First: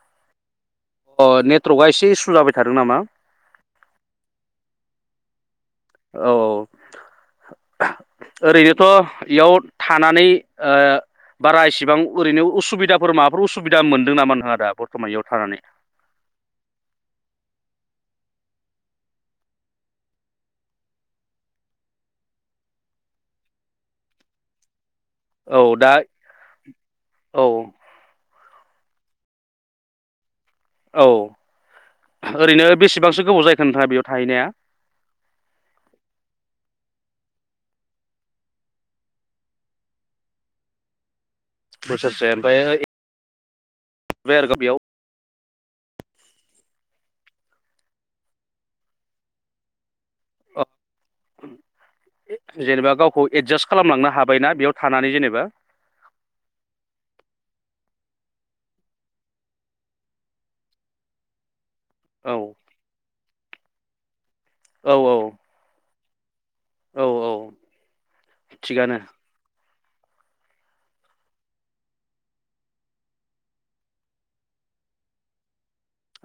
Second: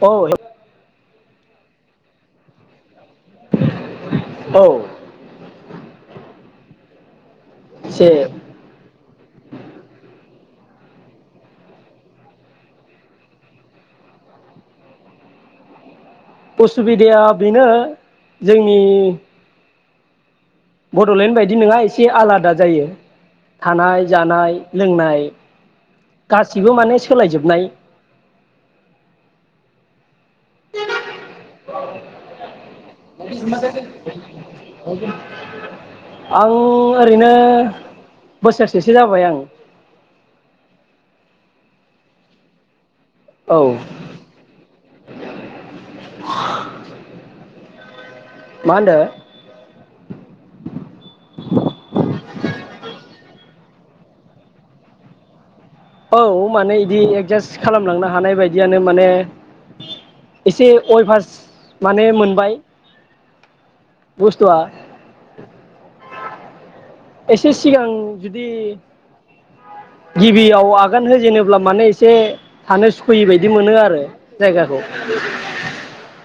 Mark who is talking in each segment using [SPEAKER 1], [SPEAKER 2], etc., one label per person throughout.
[SPEAKER 1] औ
[SPEAKER 2] अ नेटवर्कआ एसे इसु जाबाय थादों नामा
[SPEAKER 1] औ
[SPEAKER 2] औ औ
[SPEAKER 1] एसे
[SPEAKER 2] ओरैनोथ' इयाव थानानै ओ बारा इसेबां ओरैनो उसुबिदाफोर माबाफोर उसुबिदा मोनदों नामा नोंथाङा दा बरथमान इयाव थानानै
[SPEAKER 1] उसुबिदाया बेनो जोंनि बड'लेण्ड बायदि नङा एसे आलादा जायो थानाय जानाय लोंनाय
[SPEAKER 2] औ दा
[SPEAKER 1] गासिबो माने
[SPEAKER 2] औ
[SPEAKER 1] सोलायजोबनाय
[SPEAKER 2] औ ओरैनो बेसेबांसो गोबाव जाखो नोंथाङा बेयाव थाहैनाया
[SPEAKER 1] आं ओरैनो बोसोरसेसो जाबाय आं
[SPEAKER 2] बोसोरसे ओमफ्राय
[SPEAKER 1] औ
[SPEAKER 2] [unintelligible]
[SPEAKER 1] [inaudible] मा होनदो
[SPEAKER 2] जेनेबा गावखौ एडजास्ट खालामलांनो हाबायना बेयाव थानानै जेनेबा
[SPEAKER 1] औ माने इदि एडजास्ट खालामलांनो हानाय बायदियानो माने एसे अयभास माने
[SPEAKER 2] औ
[SPEAKER 1] मोनबाय बुस्थुआ
[SPEAKER 2] औ औ औ औ
[SPEAKER 1] एसे सिगां जुदि
[SPEAKER 2] थिगानो
[SPEAKER 1] गिबियाव आगान होजेनोब्ला माने एसे थानो सुखुयै बायदि मोनो आरो जायगाखौ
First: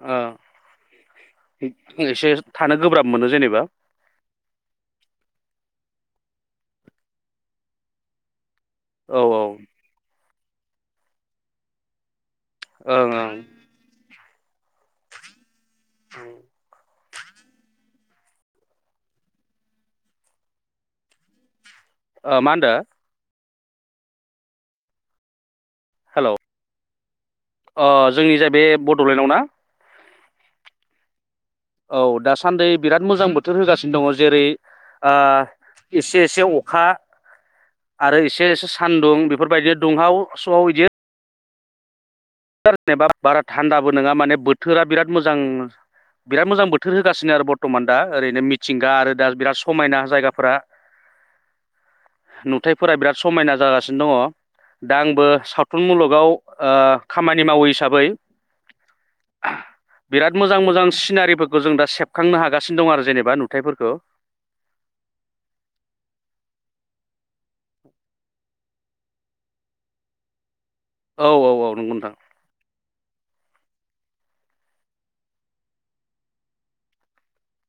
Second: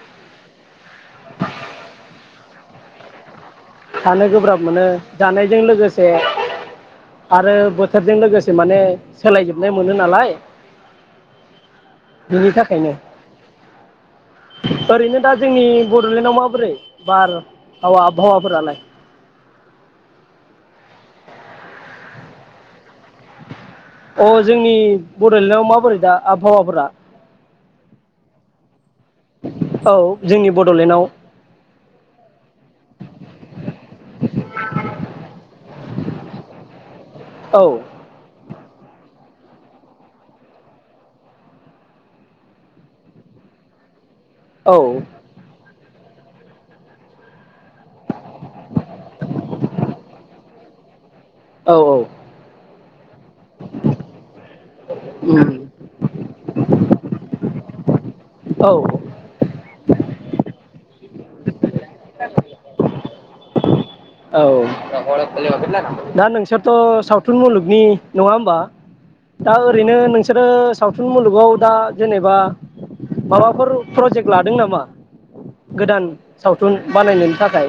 [SPEAKER 2] आ [unintelligible] थानो गोब्राब मोनो जेनेबा।
[SPEAKER 1] थानो गोब्राब मोनो जानायजों लोगोसे आरो बोथोरजों लोगोसे माने
[SPEAKER 2] औ ओं
[SPEAKER 1] सोलायजोबनाय मोनो नालाय। बिनि थाखायनो
[SPEAKER 2] ओं
[SPEAKER 1] ओरैनो दा जोंनि बड'लेण्डआव माबोरै बार हावा आबहावाफोरलाय
[SPEAKER 2] ओ मा होनदो
[SPEAKER 1] अ जोंनि बड'लेण्डआव मा बोरै दा आबहावाफोरा?
[SPEAKER 2] अ जोंनि जाय बे बड'लेण्डआव ना?
[SPEAKER 1] औ जोंनि बड'लेण्डआव
[SPEAKER 2] औ दासान्दि बिराद आ एसे एसे अखा
[SPEAKER 1] औ
[SPEAKER 2] आरो एसे एसे सान्दुं बेफोरबायदि दुंहाव स'आव इदि जेनेबा बारा थान्दाबो नोङा माने
[SPEAKER 1] औ
[SPEAKER 2] बोथोरा बिराद मोजां बिराद मोजां बोथोर होगासिनो आरो बर्थ'मान दा ओरैनो मिथिंगा आरो दा बिराद समायना जायगाफोरा
[SPEAKER 1] औ
[SPEAKER 2] नुथाइफोरा बिराद समायना जागासिनो दङ दा आंबो
[SPEAKER 1] उम
[SPEAKER 2] सावथुन मुलुगाव ओ खामानि मावै हिसाबै
[SPEAKER 1] औ
[SPEAKER 2] बिराद मोजां मोजां सिनारि नुथायफोरखौ
[SPEAKER 1] औ दा नोंसोरथ' सावथुन मुलुगनि नङा होमबा दा ओरैनो नोंसोरो सावथुन
[SPEAKER 2] औ औ
[SPEAKER 1] मुलुगाव दा
[SPEAKER 2] औ नंगौ नोंथां
[SPEAKER 1] जेनेबा माबाफोर प्रजेक्ट लादों नामा गोदान सावथुन? थुन बानायनायनि थाखाय?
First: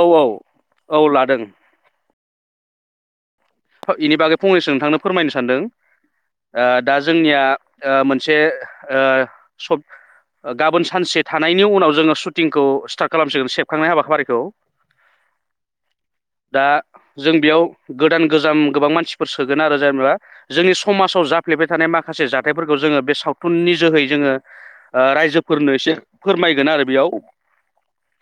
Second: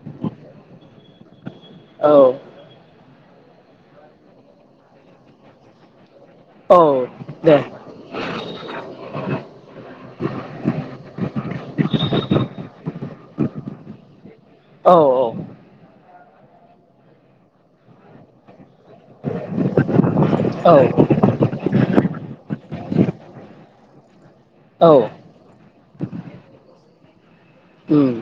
[SPEAKER 2] औ औ औ लादों।
[SPEAKER 1] औ
[SPEAKER 2] इनि बागै फंनैसो नोंथांनो फोरमायनो सानदों। आ
[SPEAKER 1] औ
[SPEAKER 2] दा जोंनिया
[SPEAKER 1] दे
[SPEAKER 2] ओ मोनसे सब गाबोन सानसे थानायनि उनाव जोङो सुटिंखौ स्टार्ट खालामसिगोन सेबखांनाय हाबाफारिखौ
[SPEAKER 1] औ औ
[SPEAKER 2] दा जों बेयाव गोद गोदान गोजाम गोबां मानसिफोर सोगोन आरो जेनेबा
[SPEAKER 1] औ
[SPEAKER 2] जोंनि समाजाव जाफ्लेबाय थानाय माखासे जाथायफोरखौ जोङो बे सावथुननि जोहै जोङो
[SPEAKER 1] औ
[SPEAKER 2] ओ रायजोफोरनो एसे फोरमायगोन आरो बेयाव
[SPEAKER 1] उम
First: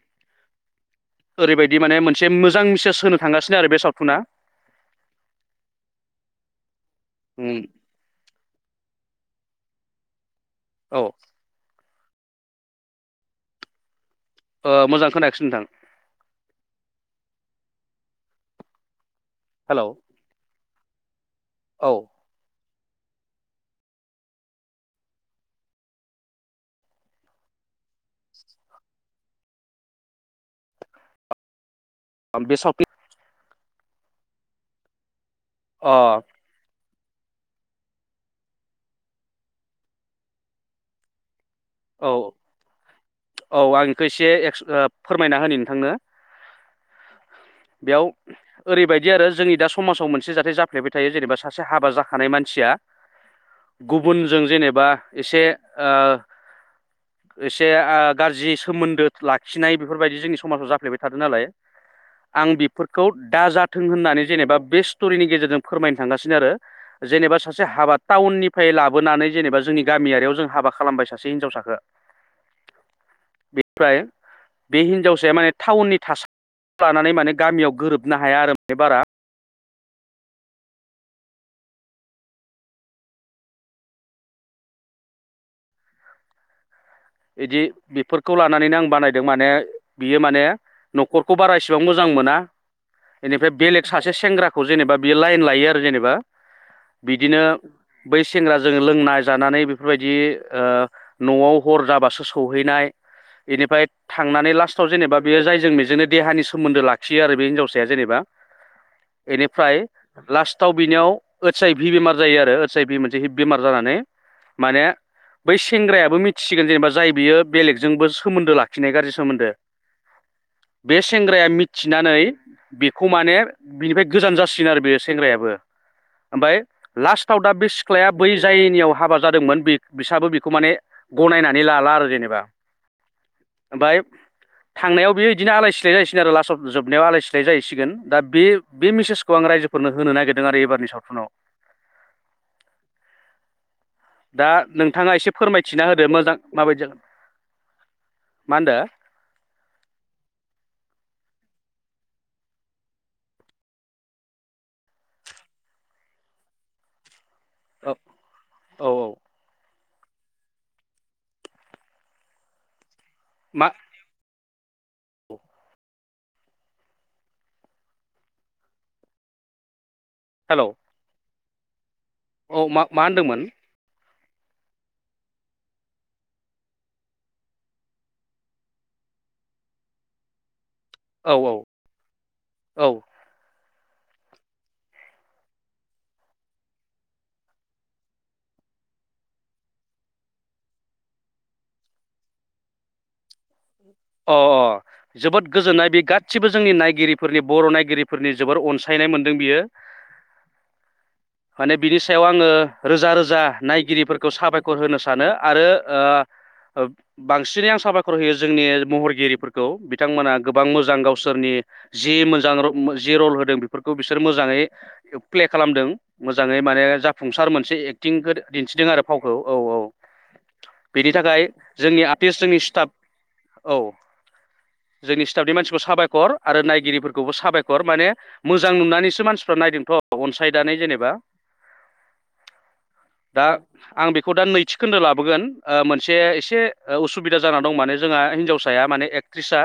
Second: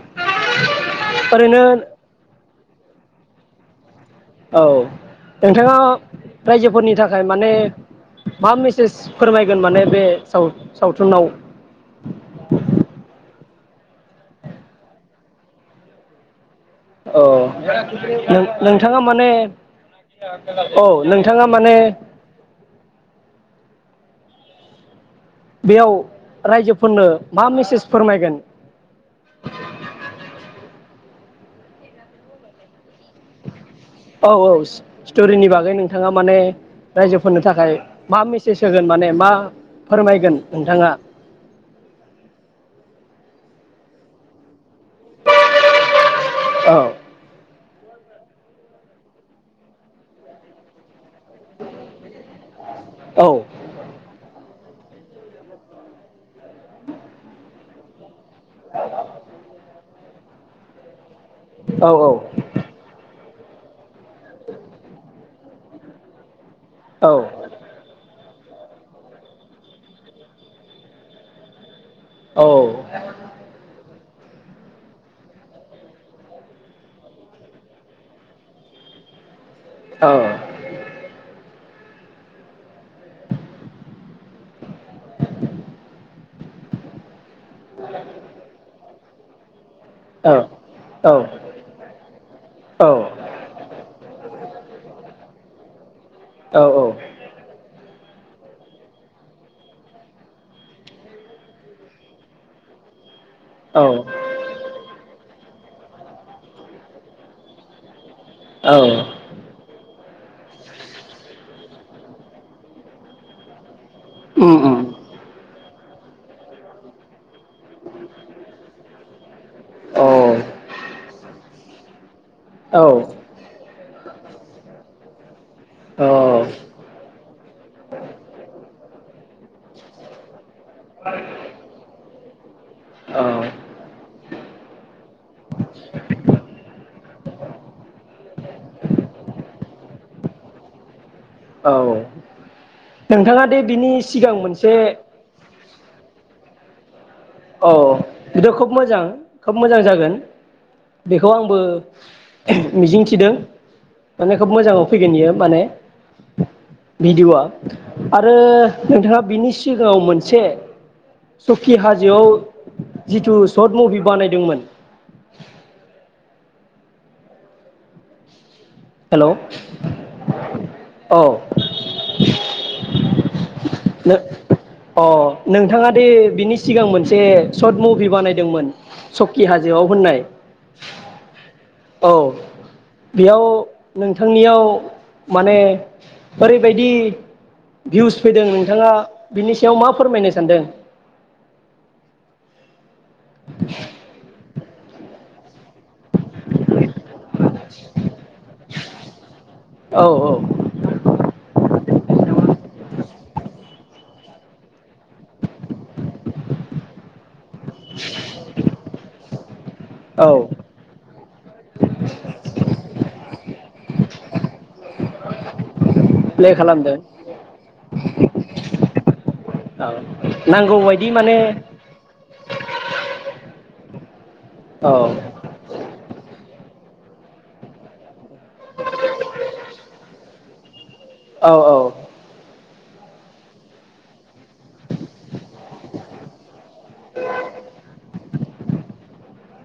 [SPEAKER 1] ओरैनो
[SPEAKER 2] ओरैबायदि माने मोनसे मोजां मेसज होनो थांगासिनो आरो बे सावथुना
[SPEAKER 1] औ नोंथाङा रायजोफोरनि थाखाय माने
[SPEAKER 2] उम
[SPEAKER 1] मा मेसेज फोरमायगोन माने बे साव
[SPEAKER 2] औ
[SPEAKER 1] सावथुनाव
[SPEAKER 2] ओ मोजां खोनायाखासै नोंथां
[SPEAKER 1] ओ नोंथाङा माने
[SPEAKER 2] हेल'
[SPEAKER 1] औ नों बिथाङा माने
[SPEAKER 2] औ
[SPEAKER 1] बेयाव रायजोफोरनो मा मेसेज फोरमायगोन
[SPEAKER 2] बे सफि
[SPEAKER 1] औ औ स्टरिनि बागै
[SPEAKER 2] अ
[SPEAKER 1] नोंथाङा माने रायजोफोरनो थाखाय मा मेसेज होगोन माने मा फोरमायगोन नोंथाङा
[SPEAKER 2] औ औ आं बेखौ एसे फोरमायना होनि नोंथांनो
[SPEAKER 1] औ
[SPEAKER 2] बेयाव ओरैबायदि आरो जोंनि दा समाजाव मोनसे जाथाय जाफ्लेबाय थायो जेनेबा सासे हाबा जाखानाय मानसिया गुबुनजों जेनेबा बा एसे एसे गाज्रि सोमोन्दो लाखिनाय बेफोरबायदि जोंनि समाजाव जाफ्लेबाय थादो नालाय फोरखौ दाजाथों होननानै जेनेबा बे स्टरिनि गेजेरजों फोरमायनो थांगासिनो आरो जेनेबा सासे हाबा टाउननिफ्राय लाबोनानै जेनेबा जोंनि गामियारियाव जों हाबा खालामबाय सासे हिनजावसाखौ
[SPEAKER 1] औ
[SPEAKER 2] ओमफ्राय बे हिनजावसाया माने टाउननि थासा थानानै माने गामियाव गोरोबनो हाया आरो बारा
[SPEAKER 1] औ
[SPEAKER 2] बिदि बेफोरखौ लानानैनो आं बानायदों माने बियो माने नखरखौ बारा इसेबां मोजां मोना बेनिफ्राय बेलेग सासे सेंग्राखौ जेनेबा बियो लाइन लायो आरो जेनेबा
[SPEAKER 1] औ
[SPEAKER 2] बिदिनो बै सेंग्राजों लोंना जानानै बेफोरबायदि ओ नआव हर जाबासो सौहैनाय
[SPEAKER 1] औ
[SPEAKER 2] बेनिफ्राय
[SPEAKER 1] औ
[SPEAKER 2] थांनानै लास्टआव जेनेबा बेयो जायजों बेजोंनो देहानि सोमोन्दो लाखियो आरो बे हिन्जावसाया जेनेबा
[SPEAKER 1] औ
[SPEAKER 2] बेनिफ्राय लास्टआव बिनियाव ओत्स आइ भि बेमार जायो आरो ओत्स आइ भि मोनसे हिब बेमार जानानै
[SPEAKER 1] उम उम
[SPEAKER 2] माने बै सेंग्रायाबो मि थिसिगोन जेनेबा जाय बियो बेलेगजोंबो सोमोन्दो लाखिनाय गाज्रि सोमोन्दो
[SPEAKER 1] औ
[SPEAKER 2] बे सेंग्राया मिथिनानै
[SPEAKER 1] औ
[SPEAKER 2] बेखौ माने बिनिफ्राय गोजान जासिगोन आरो बे सेंग्रायाबो
[SPEAKER 1] औ
[SPEAKER 2] ओमफ्राय लास्टआव दा बे सिख्लाया बै जायनियाव हाबा जादोंमोन बे बिसाबो बेखौ माने गनायनानै लाला आरो जेनेबा ओमफ्राय थांनायाव बेबादिनो आलाय सिलाय जाहैसिगोन आरो लासाव जोबनायाव आलाय सिलाय जाहैसिगोन दा बे बे मेसेजखौ आं रायजोफोरनो होनो नागिरदों आरो एबारनि सावथुनाव
[SPEAKER 1] औ नोंथाङा दे बिनि सिगां
[SPEAKER 2] दा
[SPEAKER 1] मोनसे
[SPEAKER 2] नोंथाङा एसे फोरमाय थिना होदो मोजां माबायदिया
[SPEAKER 1] औ बेथ' खोब मोजां खोब मोजां जागोन बे बेखौ आंबो मिजिंथिदों माने खोब मोजाङाव फैगोन बियो माने भिडिअआ
[SPEAKER 2] औ
[SPEAKER 1] आरो
[SPEAKER 2] औ औ
[SPEAKER 1] नोंथाङा बिनि सिगाङाव मोनसे सकि हा जोआव जिथु
[SPEAKER 2] मा
[SPEAKER 1] शर्ट मुभि बानायदोंमोन हेलौ
[SPEAKER 2] हेलौ
[SPEAKER 1] औ
[SPEAKER 2] औ मा मा होनदोंमोन
[SPEAKER 1] अ नोंथाङा दे बिनि सिगां मोनसे शर्ट मुभि बानायदोंमोन सकि हाजोआव होननाय
[SPEAKER 2] औ औ
[SPEAKER 1] औ
[SPEAKER 2] औ
[SPEAKER 1] बेयाव नोंथांनियाव माने ओरैबायदि भिउस फैदों नोंथाङा बिनि सायाव मा फोरमायनो सानदों [inaudible]
[SPEAKER 2] अ अ जोबोद गोजोननाय बे गासिबो जोंनि नाय गिरिफोरनि बर' नायगिरिफोरनि जोबोर अनसायनाय मोनदों बियो
[SPEAKER 1] औ
[SPEAKER 2] माने बिनि सायाव आङो रोजा रोजा नायगिरिफोरखौ साबायखर होनो सानो आरो ओ बांसिनै आं साबायखर होयो जोंनि महरगिरिफोर खौ
[SPEAKER 1] औ
[SPEAKER 2] बिथांमोना गोबां मोजां गावसोरनि जि मोजां जि रल होदों फोरखौ बिसोर मोजाङै प्ले खालामदों
[SPEAKER 1] प्ले
[SPEAKER 2] मोजाङै माने
[SPEAKER 1] खालामदों
[SPEAKER 2] जाफुंसार मोनसे एक्टिं दिन्थिदों आरो फावखौ औ औ
[SPEAKER 1] नांगौबायदि
[SPEAKER 2] बेनि
[SPEAKER 1] माने
[SPEAKER 2] थाखाय जोंनि आर्टिस्ट जोंनि स्टाफ औ
[SPEAKER 1] औ
[SPEAKER 2] जोंनि स्टाफनि मानसिखौ साबायखर आरो नायगिरिफोरखौबो साबायखर माने मोजां नुनानैसो मानसिफ्रा नायदोंथ' अनसाय दानाय जेने
[SPEAKER 1] औ औ
[SPEAKER 2] दा आं बेखौ दा नैथिखोन्दो लाबोगोन ओ मोनसे एसे ओ उसुबिदा जानानै दं मान जोंहा हिनजाव फिसाया माने एकट्रिसा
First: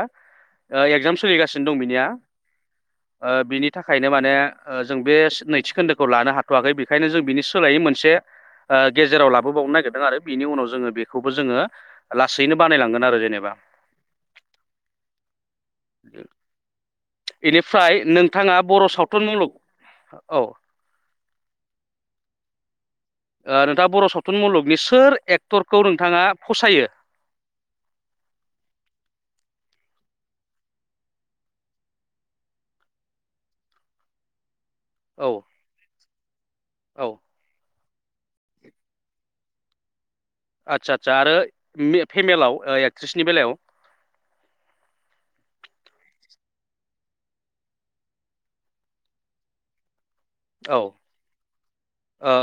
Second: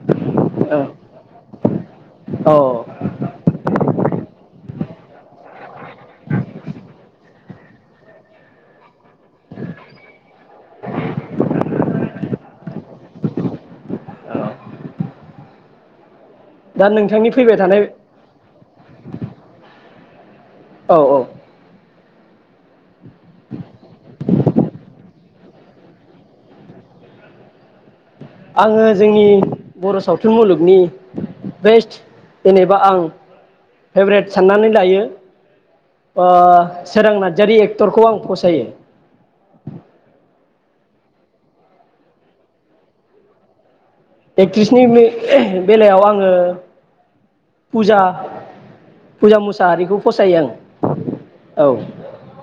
[SPEAKER 1] औ
[SPEAKER 2] एगजाम सोलिगासिनो दं बिनिया
[SPEAKER 1] औ
[SPEAKER 2] ओ बिनि थाखायनो माने जों बे नैथिखोन्दोखौ लानो हाथ'वाखै बेखायनो जों बिनि सोलायै मोनसे ओ गेजेराव लाबोबावनो नागिरदों आरो बिनि उनाव जोङो बेखौबो जोङो लासैनो बानायलांगोन आरो जेनेबा [unintelligible]
[SPEAKER 1] दा नोंथांनि फैबाय थानाय
[SPEAKER 2] बेनिफ्राय नोंथाङा बर' सावथुन मुलुग औ
[SPEAKER 1] औ औ
[SPEAKER 2] ओ नोंथाङा बर' सावथुन मुलुगनि सोर एक्टरखौ नोंथाङा फसायो
[SPEAKER 1] आङो जोंनि बर' सावथुन मुलुगनि बेस्ट जेनेबा आं फेभरेट साननानै दायो
[SPEAKER 2] औ
[SPEAKER 1] आ
[SPEAKER 2] औ
[SPEAKER 1] सोरां नारजारि ए क्टरखौ आं फसायो
[SPEAKER 2] आदसा आदसा आरो फेमेलाव ओ एक्ट्रिसनि बेलायाव
[SPEAKER 1] एक्ट्रिसनि बेलायाव आङो फुजा फुजा मुसाहारिखौ फसायो आं
[SPEAKER 2] औ
[SPEAKER 1] औ
[SPEAKER 2] ओ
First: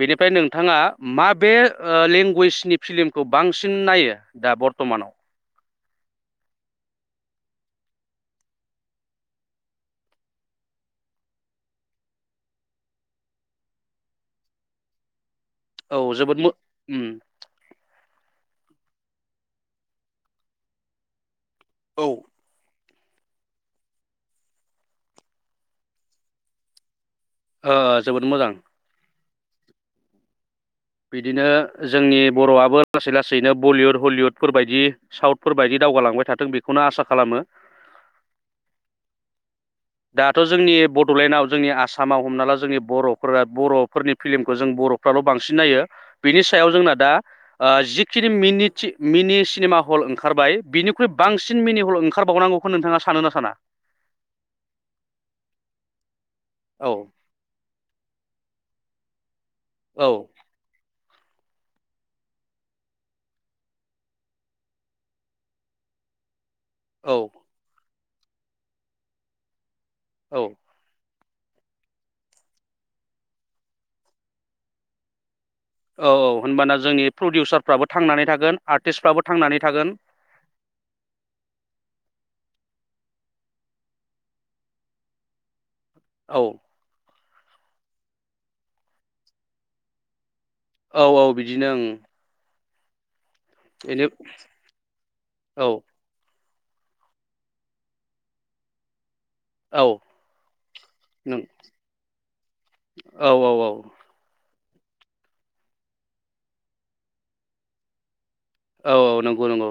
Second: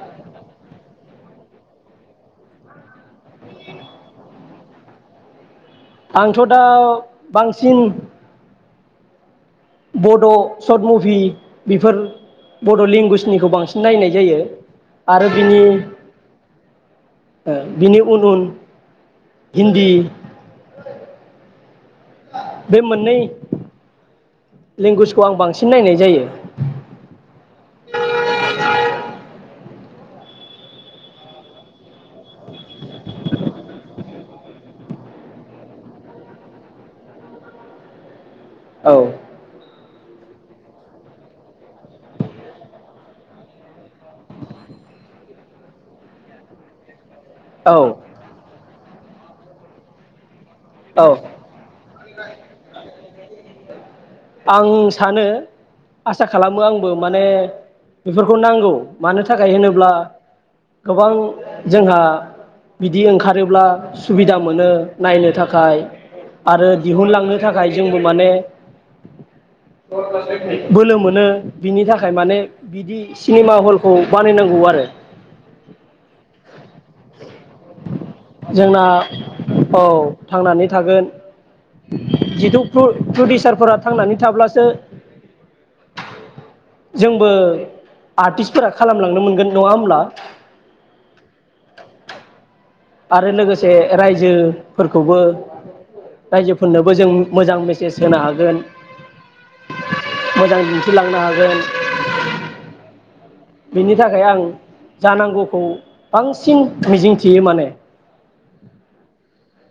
[SPEAKER 2] बेनिफ्राय नोंथाङा मााबे ओ‌ लेंगुवेजनि फिल्मखौ बांसिन नायो दा बरथमान
[SPEAKER 1] आंथ' दा बांसिन बड' शर्ट मुभि बेफोर बड' लेंगुवेजनिखौ बांसिन नायनाय जायो आरो बिनि
[SPEAKER 2] औ जोबोद मो उम
[SPEAKER 1] ओ बिनि उन उन हिन्दी
[SPEAKER 2] औ
[SPEAKER 1] बे मोननै लेंगुवेजखौ आं बांसिन नायनाय जायो
[SPEAKER 2] ओ जोबोद मोजां बिदिनो जोंनि बर'आबो लासै लासैनो बलिउड हलिउदफोरबायायदि साउथफोर बायदि दावगालांबाय थाथों बेखौनो आसा खालामो
[SPEAKER 1] औ
[SPEAKER 2] दाथ' जोंनि बड'लेण्डआव जोंनि आसामाव हमना ला जोंनि बर'फोरा बर'फोरनि फिल्मखौ जों बर'फ्राल' बांसिन नायो बिनि सायाव जोंना दा ओ
[SPEAKER 1] औ
[SPEAKER 2] जिखिनि मिनिट मिनि सिनेमा हल ओंखारबाय बिनिख्रुइ
[SPEAKER 1] औ
[SPEAKER 2] बांसिन मिनि हल ओं खारबावनांगौखौ नोंथाङा सानो ना साना
[SPEAKER 1] आं सानो आसा खालामो आंबो
[SPEAKER 2] औ
[SPEAKER 1] माने बेफोर खौ नांगौ मानो थाखाय होनोब्ला
[SPEAKER 2] औ
[SPEAKER 1] गोबां जोंहा बिदि ओंखारोब्ला सुबिदा मोनो नायनो थाखाय आरो
[SPEAKER 2] औ
[SPEAKER 1] दिहुनलांनो थाखाय जों माने
[SPEAKER 2] औ
[SPEAKER 1] बोलो मोनो बिनि थाखाय माने बिदि सिनेमा हलखौ बानायनांगौ आरो
[SPEAKER 2] औ औ होनबाना जोंनि प्रडिउसारफ्राबो थांनानै थागोन
[SPEAKER 1] जोंना
[SPEAKER 2] आर्टिस्टफ्राबो थांनानै
[SPEAKER 1] औ
[SPEAKER 2] थागोन
[SPEAKER 1] थांनानै थागोन जिथु प्रडिउसारफोरा थांनानै थाब्लासो
[SPEAKER 2] औ
[SPEAKER 1] बो आर्टिस्टफोरा खालामलांनो मोनगोन नङा होमब्ला?
[SPEAKER 2] औ औ बिदिनो ओं
[SPEAKER 1] आरो लोगोसे
[SPEAKER 2] बेनो
[SPEAKER 1] रायजोफोरखौबो रायजोफोरनोबो जों मोजां मेसेज होनो हागोन।
[SPEAKER 2] औ
[SPEAKER 1] मोजां दिनथिलांनो
[SPEAKER 2] नों
[SPEAKER 1] हागोन।
[SPEAKER 2] औ औ औ
[SPEAKER 1] बिनि थाखाय आं जानांगौखौ बांसिन मिजिंथियो माने
[SPEAKER 2] औ औ नंगौ नंगौ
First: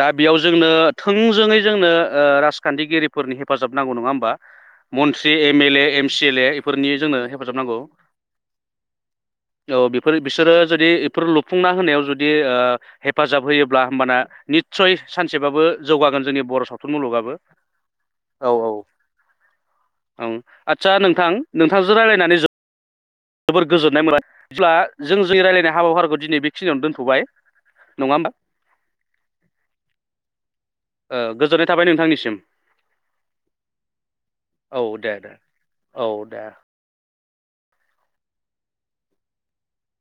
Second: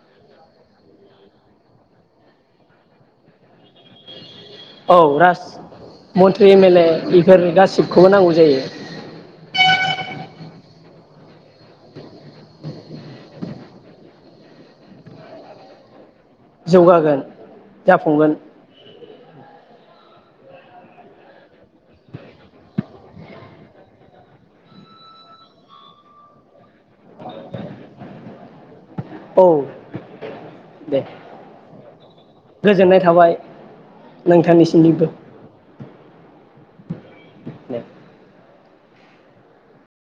[SPEAKER 2] दा बेयाव जोंनो थोंजोङै जोंनो ओ राजखानथिगिरिफोरनि हेफाजाब नांगौ नङा होमबा
[SPEAKER 1] औ
[SPEAKER 2] मन्त्रि
[SPEAKER 1] राज
[SPEAKER 2] M L M C L A
[SPEAKER 1] मन्त्रि एम
[SPEAKER 2] बेफोरनि जोंनो
[SPEAKER 1] बेफोर
[SPEAKER 2] हेफाजाब नांगौ
[SPEAKER 1] गासिबखौबो नांगौ जायो
[SPEAKER 2] औ बेफोर बिसोरो जुदि बेफोर लुफुंना होनायाव जुदि ओ हेफाजाब होयोब्ला होमबाना निसय सानसेबाबो जौगागोन जोंनि बर' सावथुन
[SPEAKER 1] जौगागोन
[SPEAKER 2] मुलुगाबो
[SPEAKER 1] जाफुंगोन
[SPEAKER 2] औ औ ओं आदसा नोंथां नोंथांजों रायज्लायनानै जोबोद जोबोर गोजोननाय मोनबाय जेब्ला जों जोंनि रायज्लायनाय हाबाफारिखौ दिनै बेखिनियावनो दोनथ'बाय। नङा होमबा?
[SPEAKER 1] औ दे
[SPEAKER 2] ओ गोजोननाय थाबाय नोंथांनिसिम
[SPEAKER 1] गोजोननाय थाबाय
[SPEAKER 2] औ
[SPEAKER 1] नोंथांनिसिमनिबो।
[SPEAKER 2] दे दे औ दे
[SPEAKER 1] दे